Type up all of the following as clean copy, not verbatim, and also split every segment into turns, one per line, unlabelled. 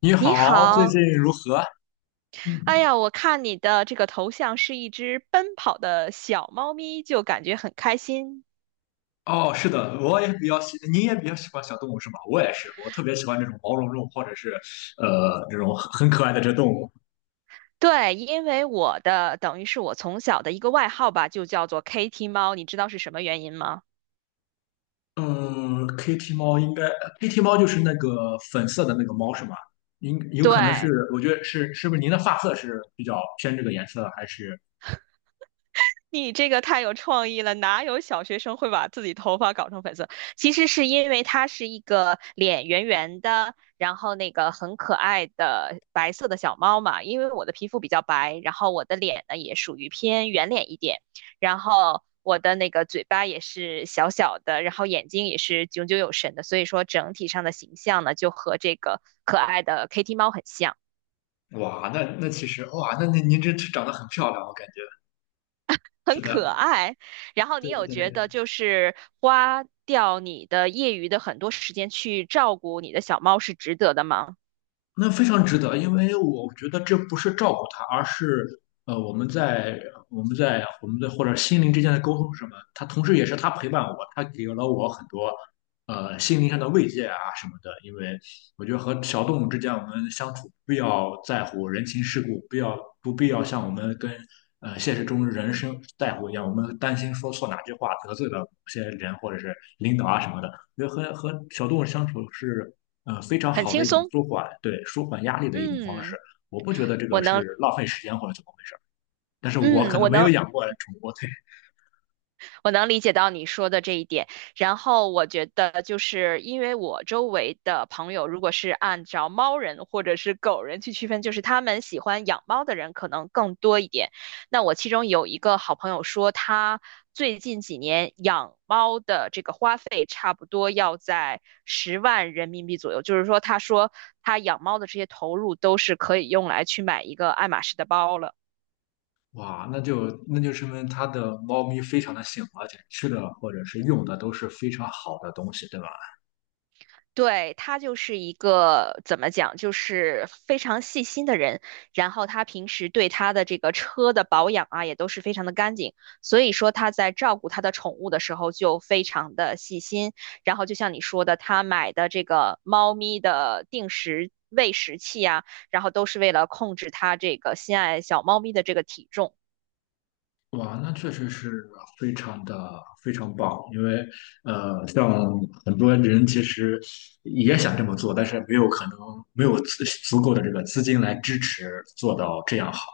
你
你
好，最
好，
近如何？
哎
嗯，
呀，我看你的这个头像是一只奔跑的小猫咪，就感觉很开心。
哦，是的，我也比较喜，您也比较喜欢小动物是吗？我也是，我特别喜欢这种毛茸茸或者是这种很可爱的这动物。
对，因为我的等于是我从小的一个外号吧，就叫做 Kitty 猫，你知道是什么原因吗？
嗯 k i t t y 猫应该，Kitty 猫就是那个粉色的那个猫是吗？应有可能
对，
是，我觉得是，是不是您的发色是比较偏这个颜色，还是？
你这个太有创意了，哪有小学生会把自己头发搞成粉色？其实是因为它是一个脸圆圆的，然后那个很可爱的白色的小猫嘛。因为我的皮肤比较白，然后我的脸呢也属于偏圆脸一点，然后我的那个嘴巴也是小小的，然后眼睛也是炯炯有神的，所以说整体上的形象呢就和这个可爱的 Kitty 猫很像。
哇，那其实哇，那您这长得很漂亮，我感觉是
很
的，
可爱。然后你
对
有
对
觉得
对，
就是花掉你的业余的很多时间去照顾你的小猫是值得的吗？
那非常值得，因为我觉得这不是照顾他，而是呃我们在我们的或者心灵之间的沟通是什么？他同时也是他陪伴我，他给了我很多心灵上的慰藉啊什么的。因为我觉得和小动物之间我们相处不要在乎人情世故，不要不必要像我们跟现实中人生在乎一样，我们担心说错哪句话得罪了某些人或者是领导啊什么的。我觉得和小动物相处是非常
很
好的
轻
一种
松。
舒缓，对，舒缓压力的一种方式。
嗯，
我不觉得这
我
个
能，
是浪费时间或者怎么回事儿，但是我
嗯，
可能
我
没有
能，
养过宠物，对，
我能理解到你说的这一点。然后我觉得，就是因为我周围的朋友，如果是按照猫人或者是狗人去区分，就是他们喜欢养猫的人可能更多一点。那我其中有一个好朋友说，他最近几年养猫的这个花费差不多要在10万人民币左右，就是说，他说他养猫的这些投入都是可以用来去买一个爱马仕的包了。
哇，那就说明它的猫咪非常的幸福，而且吃的或者是用的都是非常好的东西，对吧？
对，他就是一个怎么讲，就是非常细心的人。然后他平时对他的这个车的保养啊，也都是非常的干净。所以说他在照顾他的宠物的时候就非常的细心。然后就像你说的，他买的这个猫咪的定时喂食器啊，然后都是为了控制他这个心爱小猫咪的这个体重。
哇，那确实是非常的非常棒，因为像很多人其实也想这么做，但是没有可能没有足够的这个资金来支持做到这样好。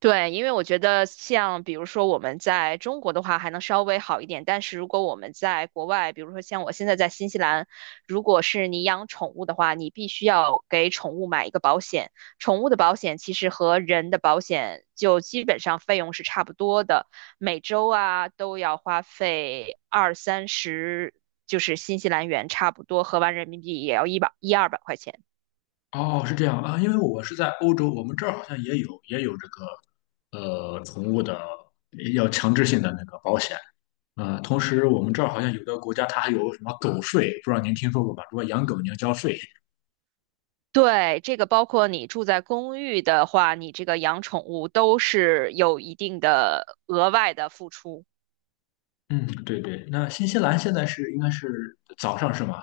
对，因为我觉得像比如说我们在中国的话还能稍微好一点，但是如果我们在国外，比如说像我现在在新西兰，如果是你养宠物的话，你必须要给宠物买一个保险。宠物的保险其实和人的保险就基本上费用是差不多的，每周啊都要花费二三十，就是新西兰元差不多，合完人民币也要100、200块钱。
哦，是这样啊，因为我是在欧洲，我们这儿好像也有这个宠物的要强制性的那个保险。同时我们这儿好像有的国家它还有什么狗税，不知道您听说过吧？如果养狗你要交税。
对，这个包括你住在公寓的话，你这个养宠物都是有一定的额外的付出。
嗯，对对。那新西兰现在是应该是早上是吗？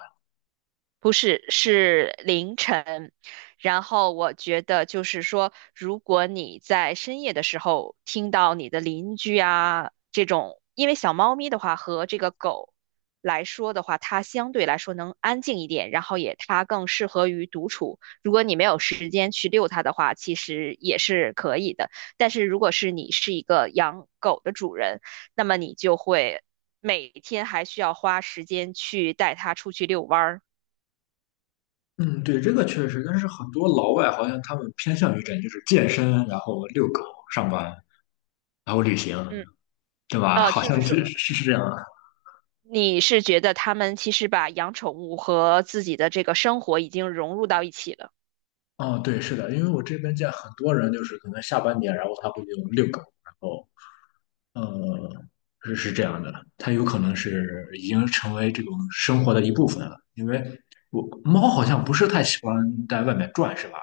不是，是凌晨。然后我觉得就是说，如果你在深夜的时候听到你的邻居啊这种，因为小猫咪的话和这个狗来说的话，它相对来说能安静一点，然后也它更适合于独处。如果你没有时间去遛它的话，其实也是可以的。但是如果是你是一个养狗的主人，那么你就会每天还需要花时间去带它出去遛弯儿。
嗯，对，这个确实，但是很多老外好像他们偏向于这，样，就是健身，然后遛狗、上班，然后旅行，
嗯。
对吧？好
就
像
是说，
是是是这样。啊。
你是觉得他们其实把养宠物和自己的这个生活已经融入到一起了。
哦，对，是的，因为我这边见很多人，就是可能下半年，然后他会就遛狗，然后呃，是是这样的，它有可能是已经成为这种生活的一部分了。因为我猫好像不是太喜欢在外面转，是吧？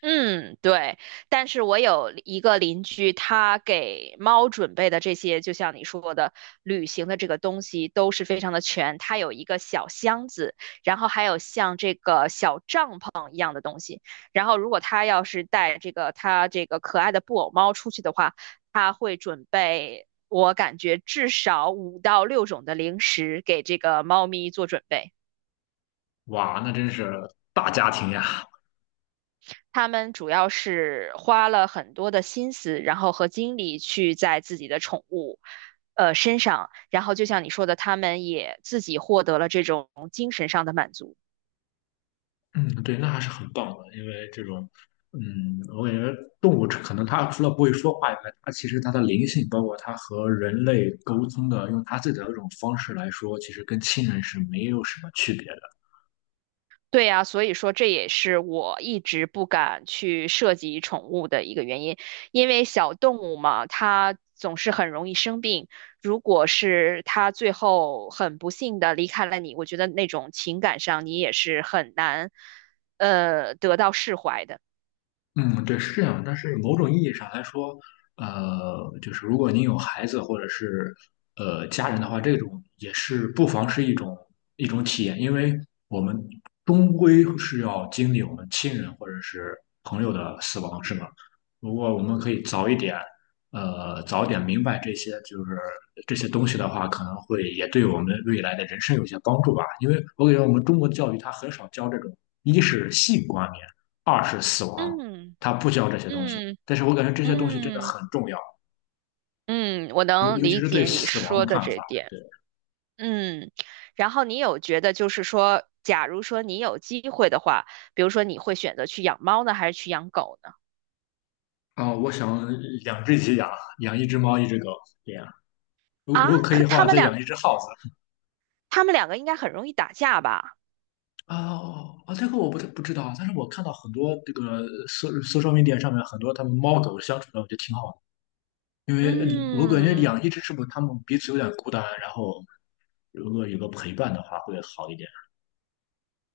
嗯，对。但是我有一个邻居，他给猫准备的这些，就像你说的，旅行的这个东西都是非常的全。他有一个小箱子，然后还有像这个小帐篷。然后如果他要是带这个他这个可爱的布偶猫出去的话，他会准备我感觉至少5到6种的零食给这个猫咪做准备。
哇，那真是大家庭呀！
他们主要是花了很多的心思，然后和精力去在自己的宠物，身上，然后就像你说的，他们也自己获得了这种精神上的满足。
嗯，对，那还是很棒的，因为这种，嗯，我感觉动物可能它除了不会说话以外，它其实它的灵性，包括它和人类沟通的，用它自己的这种方式来说，其实跟亲人是没有什么区别的。
对呀，所以说这也是我一直不敢去涉及宠物的一个原因，因为小动物嘛，它总是很容易生病。如果是它最后很不幸的离开了你，我觉得那种情感上你也是很难，得到释怀的。
嗯，对，是这样。但是某种意义上来说，就是如果您有孩子或者是家人的话，这种也是不妨是一种体验，因为我们终归是要经历我们亲人或者是朋友的死亡，是吗？如果我们可以早一点，早点明白这些就是这些东西的话，可能会也对我们未来的人生有些帮助吧。因为我感觉我们中国的教育它很少教这种，一是性观念，二是死亡。
嗯。
他不教这些东西。
嗯。
但是我感觉这些东西真的
嗯。
很重要，
嗯，我
尤
能
尤其
理
是对
解你
死亡的
说的
看
这
法。
点。
对
嗯，然后你有觉得就是说，假如说你有机会的话，比如说你会选择去养猫呢，还是去养狗呢？
啊，我想两只鸡养，养一只猫，一只狗，这样。如
啊，
果可以
可
的
他
话，
们
再
两，
养一只耗子。
他们两个应该很容易打架吧？
啊哦啊，这个我不知道啊，但是我看到很多这个 social media 上面很多他们猫狗相处的，我觉得挺好的。因为我感觉
嗯。
养一只是不是他们彼此有点孤单，然后如果有个陪伴的话会好一点。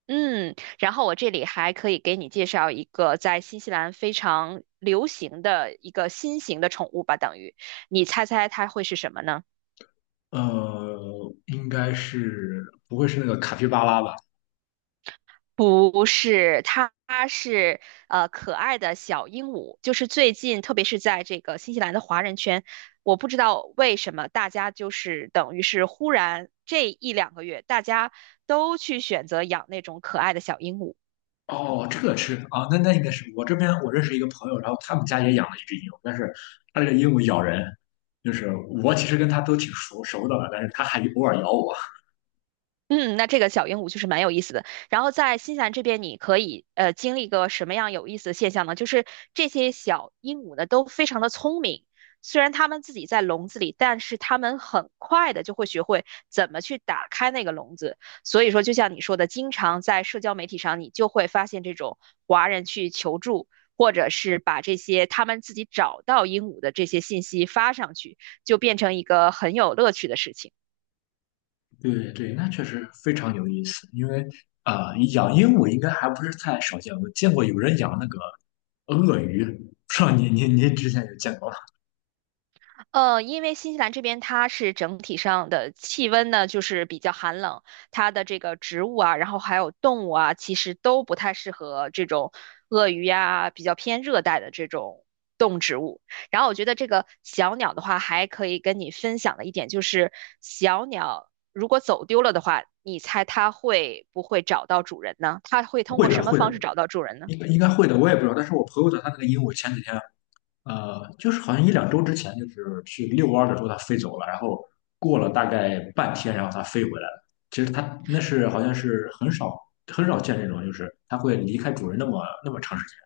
嗯，然后我这里还可以给你介绍一个在新西兰非常流行的一个新型的宠物吧，等于你猜猜它会是什么呢？
应该是不会是那个卡皮巴拉吧？
不是，它是可爱的小鹦鹉，就是最近特别是在这个新西兰的华人圈，我不知道为什么大家就是等于是忽然这1、2个月，大家都去选择养那种可爱的小鹦鹉。
哦，这个吃啊，那应该是我这边我认识一个朋友，然后他们家也养了一只鹦鹉，但是他这个鹦鹉咬人，就是我其实跟他都挺熟熟的了，但是他还偶尔咬我。
嗯，那这个小鹦鹉就是蛮有意思的。然后在新西兰这边，你可以经历一个什么样有意思的现象呢？就是这些小鹦鹉呢都非常的聪明，虽然它们自己在笼子里，但是它们很快的就会学会怎么去打开那个笼子。所以说，就像你说的，经常在社交媒体上，你就会发现这种华人去求助，或者是把这些他们自己找到鹦鹉的这些信息发上去，就变成一个很有乐趣的事情。
对对，那确实非常有意思，因为养鹦鹉应该还不是太少见，我见过有人养那个鳄鱼，不知道您之前有见过吗？
因为新西兰这边它是整体上的气温呢，就是比较寒冷，它的这个植物啊，然后还有动物啊，其实都不太适合这种鳄鱼呀、比较偏热带的这种动植物。然后我觉得这个小鸟的话，还可以跟你分享的一点就是，小鸟如果走丢了的话，你猜它会不会找到主人呢？它会通
会
过
的
什么
会的，
方式找到主人呢？
应该应该会的，我也不知道，但是我朋友的他那个鹦鹉前几天就是好像一两周之前，就是去遛弯儿的时候它飞走了，然后过了大概半天，然后它飞回来了。其实它那是好像是很少很少见这种，就是它会离开主人那么那么长时间。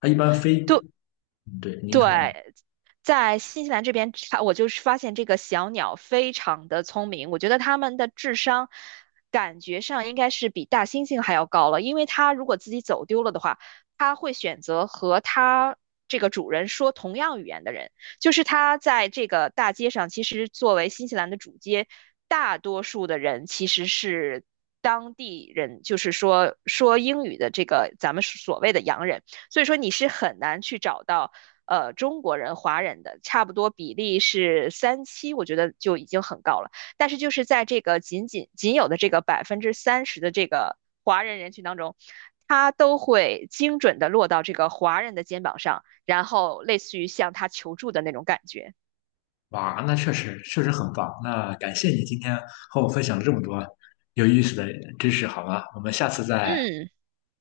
它一般飞，嗯对，您
对，
说，
在新西兰这边，我就是发现这个小鸟非常的聪明，我觉得它们的智商感觉上应该是比大猩猩还要高了，因为它如果自己走丢了的话，它会选择和它这个主人说同样语言的人，就是它在这个大街上，其实作为新西兰的主街，大多数的人其实是。当地人就是说英语的这个咱们所谓的洋人，所以说你是很难去找到。中国人、华人的，差不多比例是3:7，我觉得就已经很高了。但是就是在这个仅仅有的这个30%的这个华人人群当中，他都会精准的落到这个华人的肩膀上，然后类似于向他求助的那种感觉。
哇，那确实确实很棒。那感谢你今天和我分享了这么多有意思的知识，好吗？我们下次再
嗯，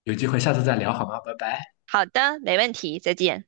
有机会，下次再聊好吗？拜拜。
好的，没问题，再见。